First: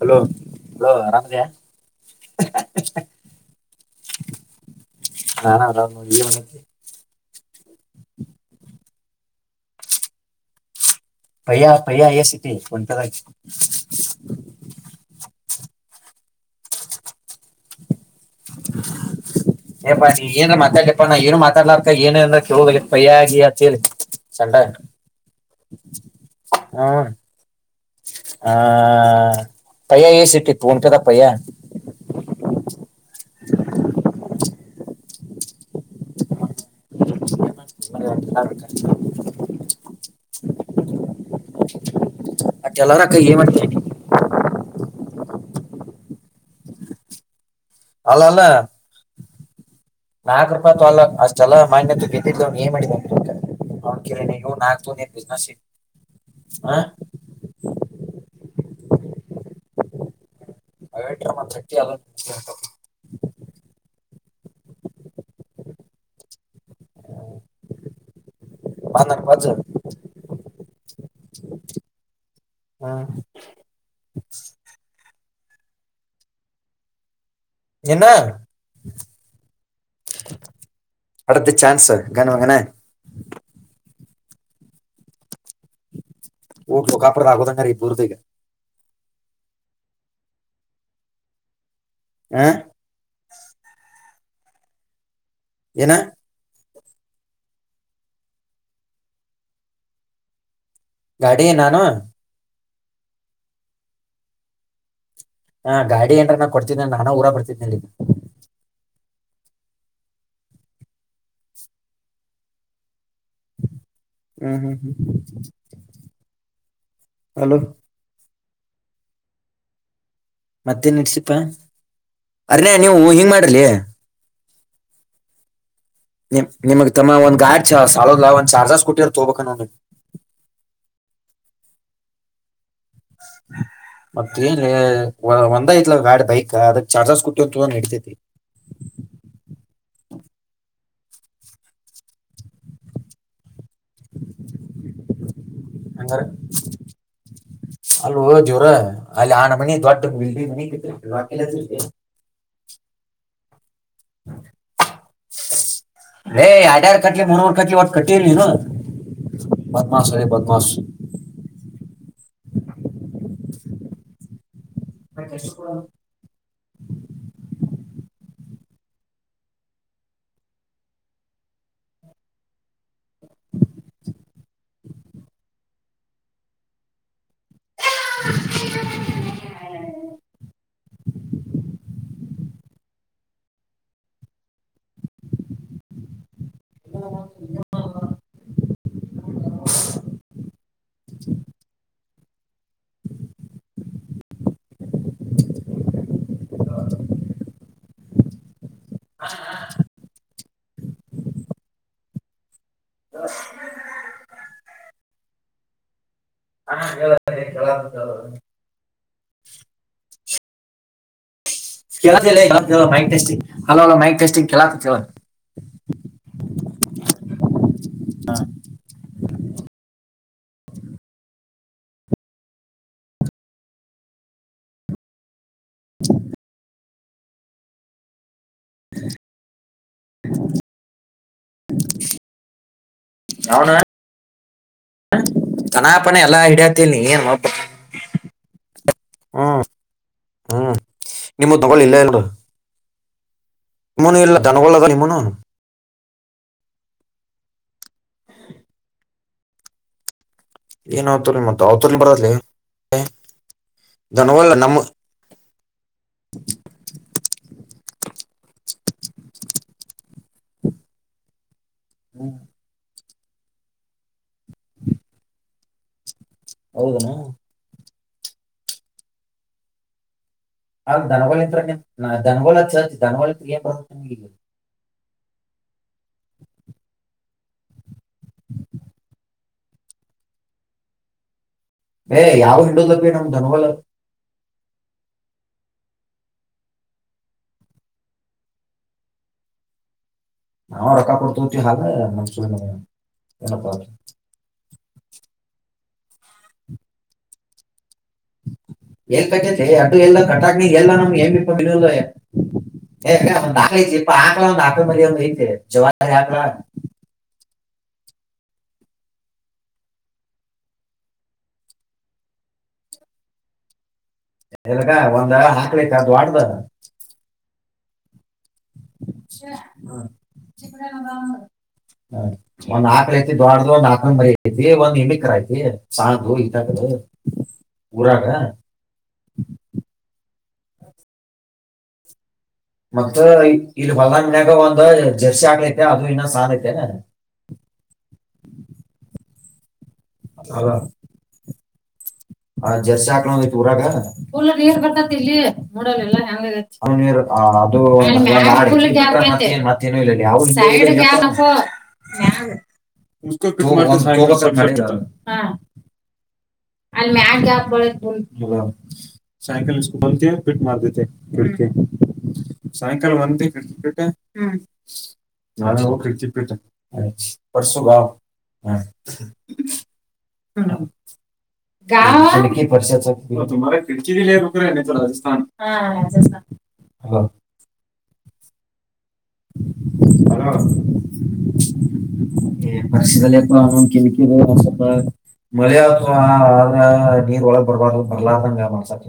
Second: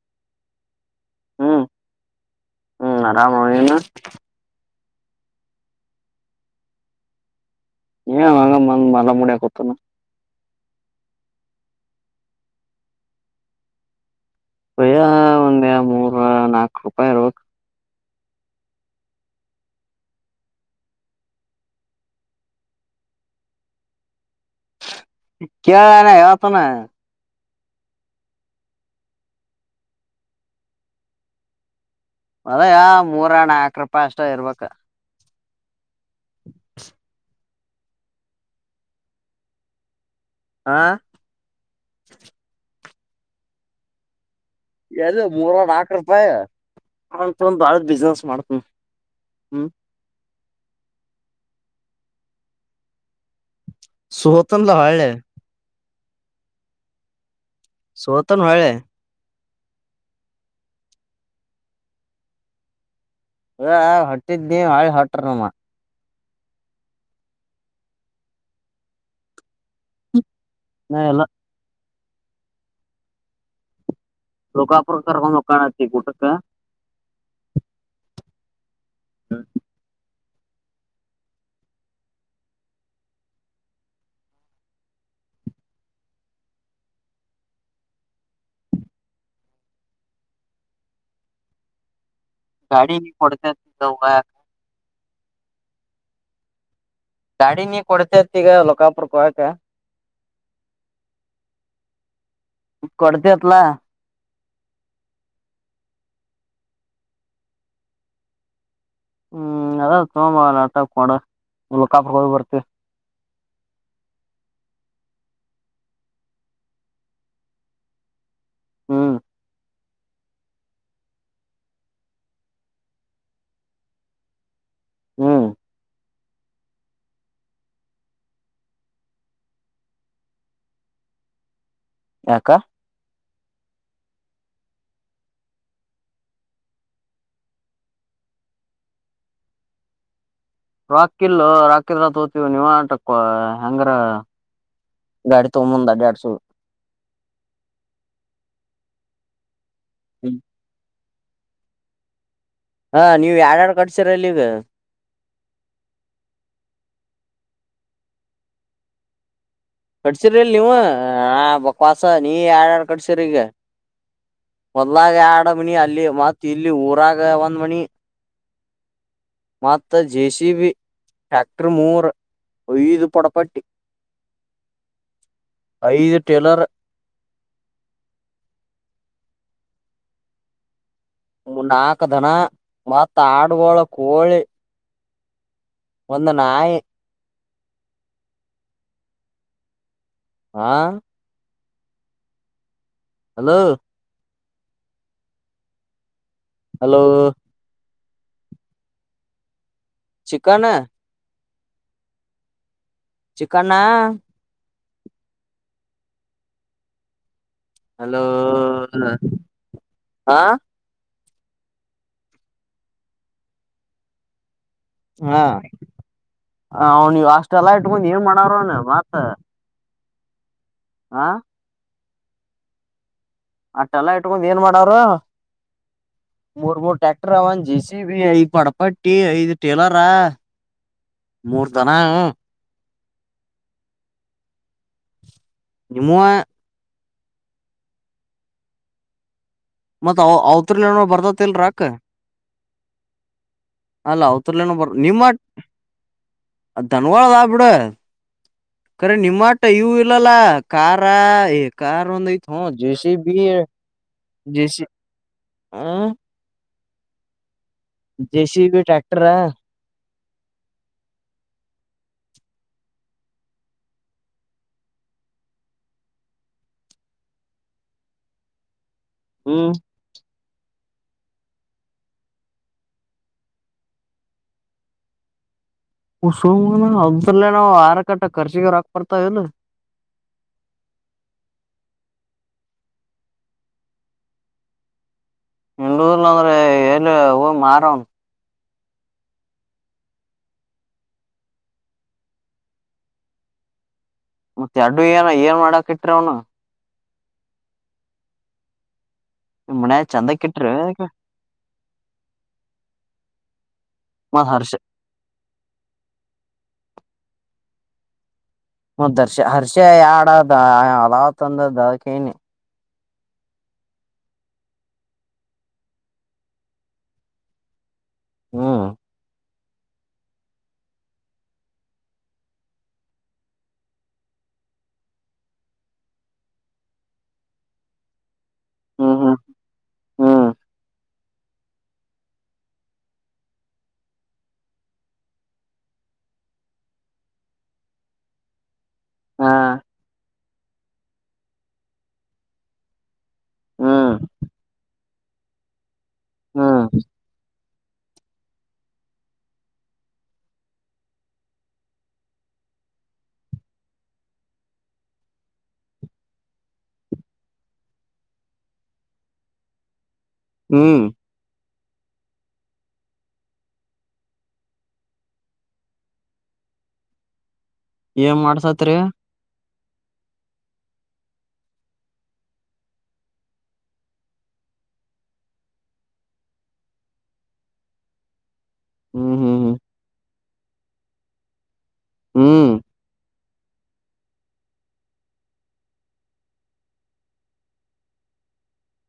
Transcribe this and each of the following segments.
Hello hello ಅರಾಮಿದ್ಯಾ. ಹ್ಮ್ ಹ್ಮ್ ಆರಾಮ ನೀನು. [inaudible] ನನ್ ಅರಾಮ್ ಇವನ್ನತಿ. ಏ ಹಂಗ ಮ-ಮಗ್-ಮಲ ಮುಡ ಕೊತನ. ಪಯ್ಯ ಪಯ ಎ ಸಿತಿ ಒಂಟದಾಗಿ. ಅಯ್ಯ ಒಂದ್ ಮೂರ ನಾಲ್ಕು ರೂಪಾಯಿ ಇರೊಡು. ಏಪ್ಪಾ ನೀಗ ಏನ್ರ ಮಾತಾಡ್ಲಿಪ್ಪಾ ನಾ ಏನು ಮಾತಾಡ್ಲಾರಕ ಏನ ಅಂದ್ರ ಕೇಳೋದ ಪಯ ಆಗಿ ಅಂತೇಳಿ. ಸಂಡ ಕೆಳೆದಲ ಹೆಳೊತ್ತನೆ. ಹಾ ಪಯ್ಯ ಎ ಸಿ ಟಿ ಫೋನ್ ಕದ ಪಯ್ಯ. ಕ. [inaudible] [unintelligible] ಹ. ಯಲರಕ್ಕ ಏನ್ ಮಾಡ್ತ ಇದ. ಎದು ಮೂರ್ರುವಾರ ನಾಕ ರೂಪಾಯಿ. [inaudible] ತೊಂದ್ ಭಾಳ್ದ ಅಲ್ಲ ಬಿಸ್ನೆಸ್ ಮಾಡ್ತನ ಹ್ಮ್. ನಾಲ್ಕ ರೂಪಾಯ ತೊಲ್ಲ ಅಷ್ಟ ಅಲ್ಲ ಮಾನ್ಯ್ದ ಬಿದ್ದಿದ್ವ್ ಏನ್ ಮಾಡಿದ. ಅವರ್ ಕೇಳನೆಯೋ ಸೋತನ್ಲ ನಸುಮನ್ ಹೊಳ್ಳೆ ಏನ್ ಬಿಸ್ನೆಸ್ ಇ. ಹಾ. ಸೋತನ್ ಹೊಳೆ. [unintelligible] ಅದ ಹೊಟ್ಟಿದ್ ನೀ ಹಾಳಿ ಹೊಟ್ರ ನಮ್ಮ. ಮಾನಕ್ ಬಜು. ನಾ ಎಲ್ಲ ಹಾ. ಲೋಕಾಪುರ್ ಕರ್ಕೊಂದ್ ಹೋಗ್. ಕಾಣತ್ತಿ ಕೂಟಕ್ಕಾ. [inaudible] [unintelligible] ಹ್ಮ. ವಡದ್ದಿ ಚಾನ್ಸ್ ಗನೋಗನ. ಊಟ ಕಾಪಡದ ಆಗೋದಂಗ್ರ ಈಬುರ್ದ ಈಗ. [unintelligible] ಆ ಗಾಡಿ ಕೊಡ್ತೇನ್ ತೊಂಬಾ. ಏನಾ. ಗಾಡಿ ನೀ ಕೊಡ್ತೇತ್ತೀಗ ಲೋಕಾಪುರ್ ಕೊ ಳಕಾ. ಗಾಡಿ ನಾನು. ಕೊಡ್ತಿಎತ್ಲಾ. ಹಾ ಗಾಡಿ ಏನ್ರೇನಾ ಕೊಡ್ತಿನೆನ್ ನಾನಾ ಊರ ಬರ್ತಿದ್ನೆಲ್ಲಿಗ್. ಹ್ಮ್ ಅದ ತೊಂಬಾ ಲ್ಯಾಪ್ಟಾಪ್ ನೋಡ ಲೋಕಾಪುರ್ ಹೋ ಬರ್ತಿ. ಹ್ಮ್ ಹ್ಮ್ ಹ್ಮ್ ಅಲೋ. ಹ್ಮ. ಮತ್ತೇನ್ ಇಡ್ಸಿಪಾ ಅರ್ನೇಯ ನೀವು ಹಿಂಗ್ ಮಾಡ್ರಲೇ. ಹ್ಮ್. ನಿಮ್ ನಿಮಗ್ ತಮ್ಮ ಒಂದು ಗಾಡ್ ಛೋ-ಸಾಳದ್ ಲಾ ಒಂದು ಚಾರ್ ಜರ್ಸ್ ಸ್ಕೂಟಿಯರ್ ತೊಬೇಕಾ ನೋಡ್ ನೀವ್. ಯಾಕ. ಮತ್ತ ಏನ್ ಲೇ ವ-ಒಂದ ಐತ್ಲಾ ಬ್ಯಾಡ್ ಬೈಕಾ ಅದಕ್ ಚಾರ್ಜಸ್ ಸ್ಕೂಟಿ ಒಂದ್ ತೊ ನಡಿತೈತಿ. ರೋಕ್ಕಿಲ್ಲೋ ರೋಕ್ಕಿದ್ರಾ ನಾ ತೋತೀದ್ ನೀವುಂಟಕ್ಕ. ತಗೊಂಬಂದ್ ಅಡ್ಯಾಡ್ಸು [inaudible] ಅಲ್ವೋ ದೇವ್ರ. ಅಲ್ಲಿ ಆನಮನಿ ದೊಡ್ ಬಿಲ್ಡಿಂಗ್ ಮನಿ ಕಟ್ಟಿರ್ [unintelligible] ಹಾ ನೀವ್ ಯಾರ್ಯಾರ್ ಕಟ್ಸಿರಲ್ ಈಗ ರೇ ಯಾಡ್ಯಾರ್ ಕಟ್ಲೆ ಮೂರ್ ಮೂರ್ ಒಟ್ ಕಟ್ಟೇಲ್ ನೀನು. ಬದ್ಮಾಸ್ ಅದೇ ಕಡ್ಸಿರ್ರಿಲ್ ನೀವು ಬದ್ಮಾಸ್ ಆ ಬಕ್ವಾಸ್ ಸ ನೀ ಯಾರ್ ಯಾರ್ ಕಟ್ಸೀರೀಗ. ಹೊಲ್ದಗ ಯಾಡ ಮನಿ ಅಲ್ಲಿ ಮತ್ ಇಲ್ಲಿ ಊರಾಗ ಒಂದ್ ಮನಿ. ಮತ್ತ ಜೇ ಸೀ ಬಿ ಟ್ರ್ಯಾಕ್ಟರ್ ಮೂರ ಐದು ಪೊಡಪಟ್ಟಿ. ಐದು ಟೇಲರ್. [unintelligible] ನಾಕ ದನ ಮತ್ತ್ ಆಡ್ಗೊಳ ಕೋಳಿ. ಒಂದನ್ [inaudible] [inaudible] ಹಾ ಹಲೋ. ಹಲೋ. [inaudible] ಚಿಕನ್ ಚಿಕಣ್ಣ ಹಾ ಹೇಳ. ಕೇಳಾತೈತಿ ಹೇಳು. ಹಲೋ. ಆ ಕೇಳೋಡ್ಲೆ ನನ್ ಮಾತ್ ಕೇಳ mic testing hello hello mic testing ಕೇಳಾ ಹಾ. ಆ ನೀವು ಅಷ್ಟೆಲ್ಲ ಗೊಂಡ್ ಏನ್ ಮಾಡೋರನ್ ಮತ್ತ. ಆ ಅಟ್ಟೆಲ್ಲಾ ಇಟ್ಕೊಂಡ್ ಏನ್ ಮಾಡವ್ರ ಮೂರ್ ಮೂರ್ ಟ್ಯಾಕ್ಟರ್ ಒಂದ್ ಜೆ ಸಿ ಬಿ ಐದ್ ಪಡಪಟ್ಟಿ ಐದ್ ಟೇಲರಾ ಮೂರ್ದನಾ ಯಾವನು [unintelligible] ತನಪನ ನಿಮ್ಮುವ ಎಲ್ಲ ಐಡಿಯಾತಿನಿ. [unintelligible] ಮತ್ತ್ ಅವ ಅವಔತ್ಲ್ನ ನಿಮ್ಮ ಬರ್ದತಿಲ್ಲ ದನಗಳು ರೊಕ್ಕ. ಇಲ್ಲ ಇಲ್ಲ ನಿಮ್ಮನು ಅಲ್ಲ ಇಲ್ಲ ದನಗೋಲ್ದ ನಿಮ್ಮನು. ದನಗೋಳದಾವ ಬಿಡ. ಅರೆ ನಿಮ್ಮಾಟ ಇವು ಇಲ್ಲಲ್ಲ. ಏನ್ ಕಾರಾ ಅವತೂರಿ ಮತ್ತ ಎ ಅವತೂರಿ ಕಾರೊಂದ್ ಬರತ್ಲಿ ಐತ್ ಜೆ ಸಿ ಬಿ ದನಗಳ ನಮ್ಮ ಜೆಸಿ ಹ. ಜೆ ಸಿ ಬಿ ಟ್ರ್ಯಾಕ್ಟರ್ ಹ. ಹು ಹೌದನೋ. ಹ್ಮ್ ಅ ದಧನಗಳಂತ್ರ ದಧನಬೋಳ ಚ ದನವಲಂತಏನ್. [unintelligible] ಸಮ ಹದ್ರಲ್ಲೇ ನಾವು ಆರ ಕಟ್ಟ ಖರ್ಚಿಗೆರುಾಕ್ ಬರ್ತಾವ ಇಲ್ಲ. ಏ ಯಾವ್ ಹಿಂಡದಪೀ ನಮ್ ದನ್ಗೋಳ್. [unintelligible] ಇಲ್ಲ ಅಂದ್ರೆ ಎಲ್ಲಿ ಹೋಗ್ ಮಾರವನ್ನ. ನಾವು ರೊಕ್ಕಾ ಕೊಡ್ತುನಾದ್ರೆ [unintelligible] ಏನಪ್ಪಾ. ಮತ್ತೆ ಅಡ್ಡುವಿನ ಏನ್ ಮಾಡಾಕ್ ಇಟ್ರ ಅವನ್ನ. ಎಲ್ ಕಟ್ಯತ್ಲೆ ಅದು ಮನ್ಯಾಗ ಎಲ್ಲ ಚಂದಕ್ ಕಟಕ್ನ ಇಟ್ರಿ ಎಲ್ಲಾ ನಮ್ಗೆ ಹೆಮಪ ಬಿಡದ. [unintelligible] ಹಾ ಇರ್ಪ ಮತ್ ಒಂದು ಹರ್ಷ ಆಕಳ ಮ್ಯಾರಿ ಒಂದ್ ಐ್ದದೆ ಜವಾರಿ ಹಾಕ್ಳ. ಹದರ್ಷ ಹರ್ಷ ಯಡದ ಅಲಾವ್ ತಂದದ್ದ ಅದಕ್ಕನಿ‌. ಎಲ್ಗ ಒಂದು ಹಾಕ್ಳ ಅಯ್ತ ದೊಡ್ಡದು. ಹ್ಮ್. ಹ ಹ ಒಂದ್ ಆಕ್ಳ ಐತಿ ದೋಡ್ದ ಒಂದ್ ಆಕಳ ಮರಿ ಐತಿ ಒಂದ್ ಹೆಮ್ಮಿಕರ ಐತಿ ಸಾಕು ಈತಕ್ ಊರೋರಗ. ಹ್ಮ್ ಹ್ಮ್ ಹ್ಮ್. ಮತ್ತ ಇಲ್ ಇಲ್ಲಿ ಹೊಲ್ದಾಗ ಮನ್ಯಾಗ ಒಂದ ಜರ್ಸಿ ಹಾಕ್ಳ ಐತೆ ಅದು ಇನ್ನ ಸಾಲೈತೆ. ಹಾ. ಹ ಹಲೋ. ಹ ಜರ್ಸಿ ಹಾಕ್ಳಂದ ಊರಾಗ ಹ್ಮ್ ಉಲ್ಲಾಗ್ ನೀರ್ ಬರ್ತತಿಲ್ಲಿ ನೋಡಲಿಲ್ಲ ಹೆಂಗೆ ಹ್ಮ್ [unintelligible] ಆ ಅದು. ಮತ್ತೇನು ಇಲ್ಲಲ್ಯ ಸಾಟರ್ಡೆ ಗ್ಯಾಪ್ [unintelligible] ಹಾ. ಅಲ್ಲಿ ಮ್ಯಾ ಗ್ಯಾಪ್ ಒಂದ್ ಸೈಕಲ್ ಸ್ಕೂ ಟಿ ಫಿಟ್ ಹ್ಮ್ ಮಾಡತೈತೆ [unintelligible] ಸಾಯಂಕಾಲ ವಂತ ಕ್ರಿಕಟ್ಟ ಹ್ಮ್ ನಾನೋ ಕ್ರಿಕೆಟ್ಪ್ ಹ. ಪರ್ಸುಗಾವ್ ಏನ್ ಹ ಮಾಡ್ಸತ್ರಿ ಹ್ಮ್. ಗಾ ಏನಿಕಿ ಪರ್ಶ [unintelligible] ದ ರಕರದು ರಾಜಸ್ಥಾನಥ ಹ. ಹ್ಮ್ ಹ್ಮ್ ಹ. ಹೇ ಹ್ಮ್ ಪರಸಲೇ. ಕಿಕಿ ಸ್ವಲ್ಪ ಮಳೆ ಆತು ಆದ ನೀರ್ ಒಳಗ್ ಬರ್ಬಾರ್ದು ಬರ್ಲಾದಂಗ ಮಡಸಕ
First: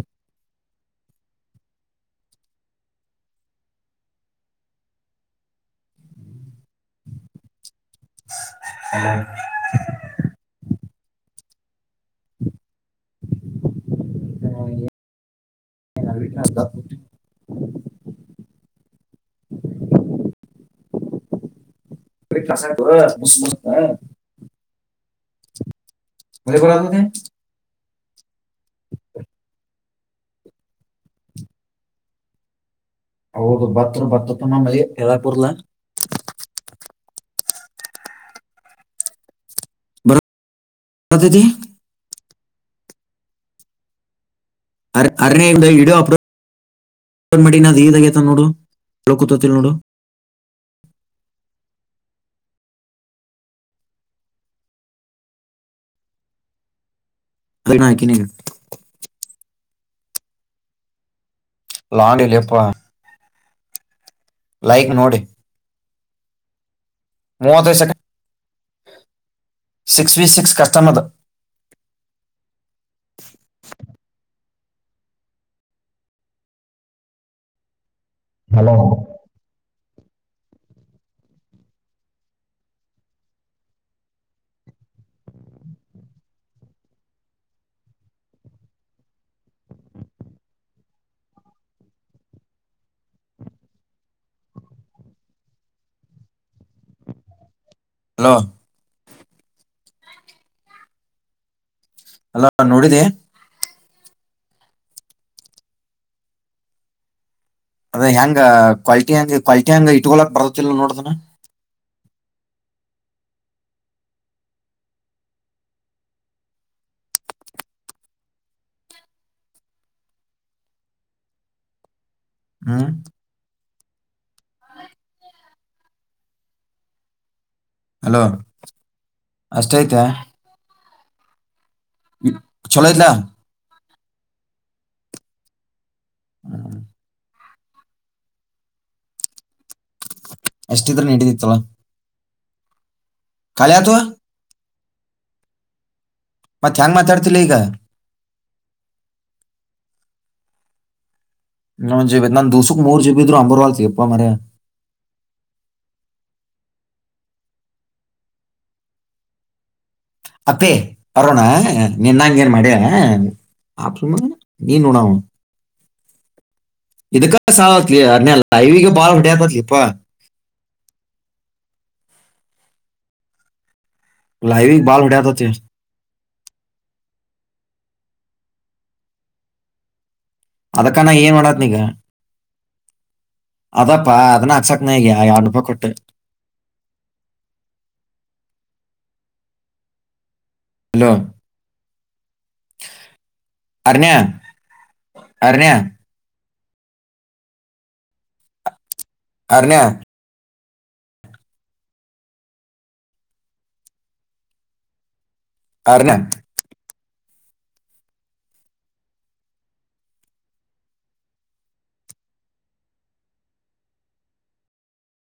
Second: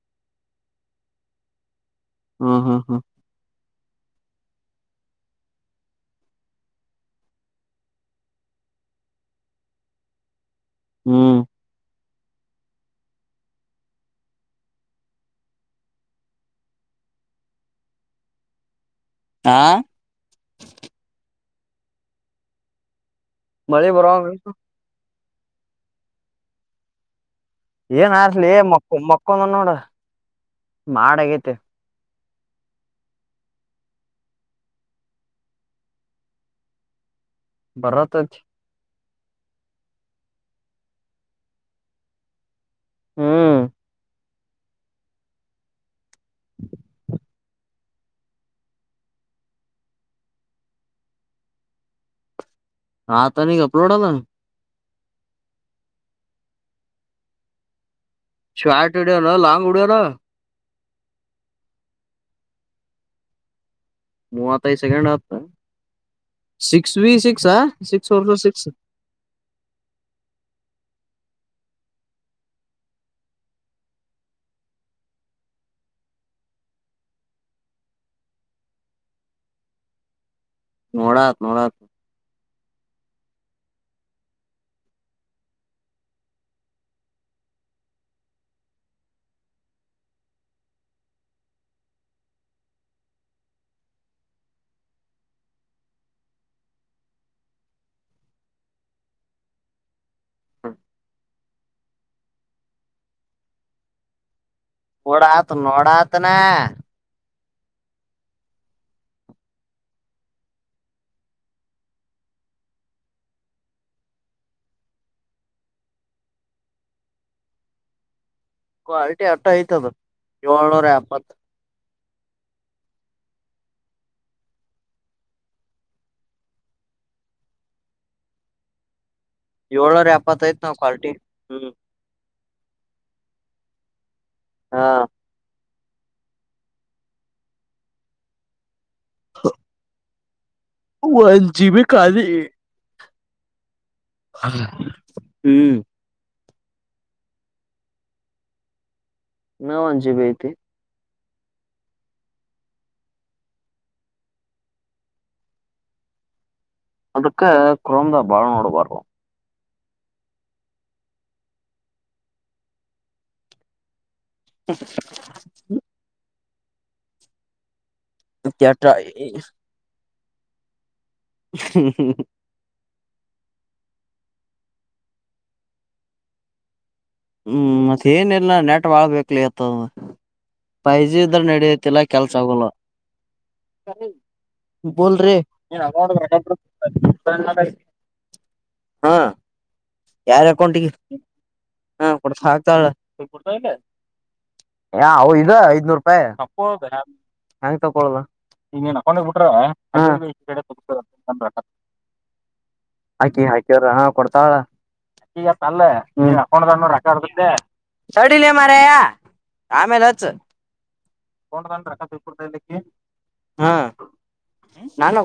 ಹ್ಮ ಹ್ಮ್ ಹ್ಮ್. [unintelligible] ಹ್ಮ್. [unintelligible] ಆ ಪ್ರಿ ಕ್ಲಾಸ ಗುರು. ಮಳೆ ಬರೋಹಾನ್ಗಯ್ತ. ಮಳೆಗುಳ್ ಆಗೋದ. ಏನ. ಲೇ ಮಕ್ಕು ಮಕ್ಕೊಂದ ನೋಡ. ಮಾಡಗೈತೆ. ಹೌದು ಬತ್ರರು ಬರ್ತತಮ್ಮಂಗ ಏ ಹೆಳಕ ಬರಂಗಿಲ್ಲ. ಬರತೈತಿ. ಅದಿತಿ. ಹ್ಮ್ ಅರ ಅರಣಿಯಿಂದ ಇಡು ಅಪಡ. [inaudible] ಮಾಡಿನ ದದಾಗೇತ ನೋಡು ಳ ಕೂತತಿಲ್ಲ ನೋಡು. ಆತೇನಿಗ್ ಅಪ್ಲೋಡ್ ಅಲ್ಲ. [unintelligible] ಶಾರ್ಟಡೆಲ್ಲ ಲಾಂಗು. ಪೆರ. ಲಾಂಡಿಲೆಪ್ಪ. ಮೂವತ್ತೈದು ಸೆಕೆಂಡ ಆತ. ಸಿಕ್. ಮೂವತ್ತೈದು ಸೆಕೆಂಡ ಸಿಕ್ಸ್ವಿ ಸಿಕ್ಸ್ ಕಷ್ಟಮ್ ಅದು. ಹಲೋ ನೋಡಾತ್ ನೋಡತ್. ಹಲೋ ಅಲ ನೋಡಿದಿ. ನೋಡಾತ್ ನೋಡಾತ್ನ. ಅದ ಹೆಂಗ ಕ್ವಾಲಿಟಿ ಹೆಂಗ ಕ್ವಾಲಿಟಿ ಹೆಂಗ ಇಟ್ಕೊಳಕ್ ಬರತಿಲ್ ನೋಡ್ ಅದನ್ನ. ಕ್ವಾಲಿಟಿ ಅಟ್ಟ ಐ್ತದ ಏಳ್ನೂರ ಎಪ್ಪತ್ ಹ್ಮ್ ಹಲೋ ಅಷ್ಟೈತೆ ಏಳ್ನೂರ ಎಪ್ಪತ್ತೈತ್ ನೋಡ್. ಕ್ವಾಲಿಟಿ ಹ್ಮ್. ಛೊಲೋ ಐತ್ಲ. ಹಾ ಹ್ಮ್ [inaudible] ಅಷ್ಟಿದ್ರ ಒನ್ ಜಿ ಬಿ ಕಾಲಿ. ಕಾಲಿ ಆತು. ಅಲ್ಲ. ಹ್ಮ್ ಮತ್ತ್ ಹ್ಯಾಂಗ್ ಮಾತಾಡ್ತಿಲೇ ಈಗ. ಇನ ಒಂದ್ ಜೆ ಬಿ ಐತಿ. ಇನ ಒಂದ್ ಜಿ ಬಿ ಐತ್ ನಂದೂಸುಕ ಮೂರ ಜಿ ಬಿ ಇದ್ರು ಅಂಬರ್ವಾಲ್ತಲೇಪ್ಪ ಮಾರಾಯ. ಅದಕ್ಕ ಕ್ರೋಮ್ದಾಗ್ ಬಾಳ್ ನೋಡ್ಬಾರ್ದು. ಅಪ್ಪಿ ಬರೋಣ ನಿನ್ನಂಗ್ ಏನ್ ಮಾಡ್ಯನಾ ಆಪ್ ಸುಮ್ಮ [unintelligible] ನೀನ್ ಉಣವು. ಇದಕ್ಕಾ ಸಾ ತ್. ಲೇ ಅದ್ನ್ಯ ಕೆಟ್ಟ ಲೈವಿಗ ಬಾಳ್ ಹೊಡ ಹತಲಿ ಪ. ಹ್ಮ್ ಹ್ಮ್ ಹ್ಮ್ ಲೈವೀಗ್ ಬಾಳ್ ಹೊಡ್ಯತತಿ. ಹ್ಮ್ ಮತ್ತ ಏನಿಲ್ಲ ನೆಟ್ ಬಾಳ್ ಬೇಕ್ಲೆ ಅತದ್. ಅದಕ್ಕ ನಾ ಪೈಜಿ ಏನ್ ಇದ್ರ ಮಾಡತ್ ನೀಗ ನಡಿಯತಿಲ್ಲ ಕೆಲ್ಸಾಗೊಲ್ಲ ಅದಪ್ಪ ಅದನ್ನ ಹಾಕ್ಸಕ್ ನಾ ಈಗ ಬೋಲ್ರಿ ಎರಡ್ ರೂಪಾಯಿ ಕೊಟ್ಟೆ [unintelligible] ಹ್ಮ ಯಾರ್ ಅಕೌಂಟಿಗಿ ಹಲೋ ಹ ಕೊಡ್ ಹಾಕ್ತಾಳ್ ಅರ್ಣ್ಯ ಏ ಆವ್ ಇದ ಅರ್ಣ್ಯ ಐದನೂರೂಪಾಯಿ. ಹೆಂಗ್ ತಕೊಳದು. ಹೊಂಡ ಬಿಟ್ರ. ಅರ್ಣ್ಯ ಅಕಿ ಹಾಕ್ಯಾರಾ ಕೊಡ್ತಾಳ. ಈಗ ತಲ್ಲ ಅರ್ಣ್ಯ ನಿನ್ ಅಕೌಂಟ್ದಾಗ್ನೂ ರೊಕ್ಕ ಇರೊದುಲ್ಲಾ. ದೆ ತಡಿಲೇ ಮಾರಯ ಆಮೇಲಚ್ಚು. [unintelligible] ಹ್ಮ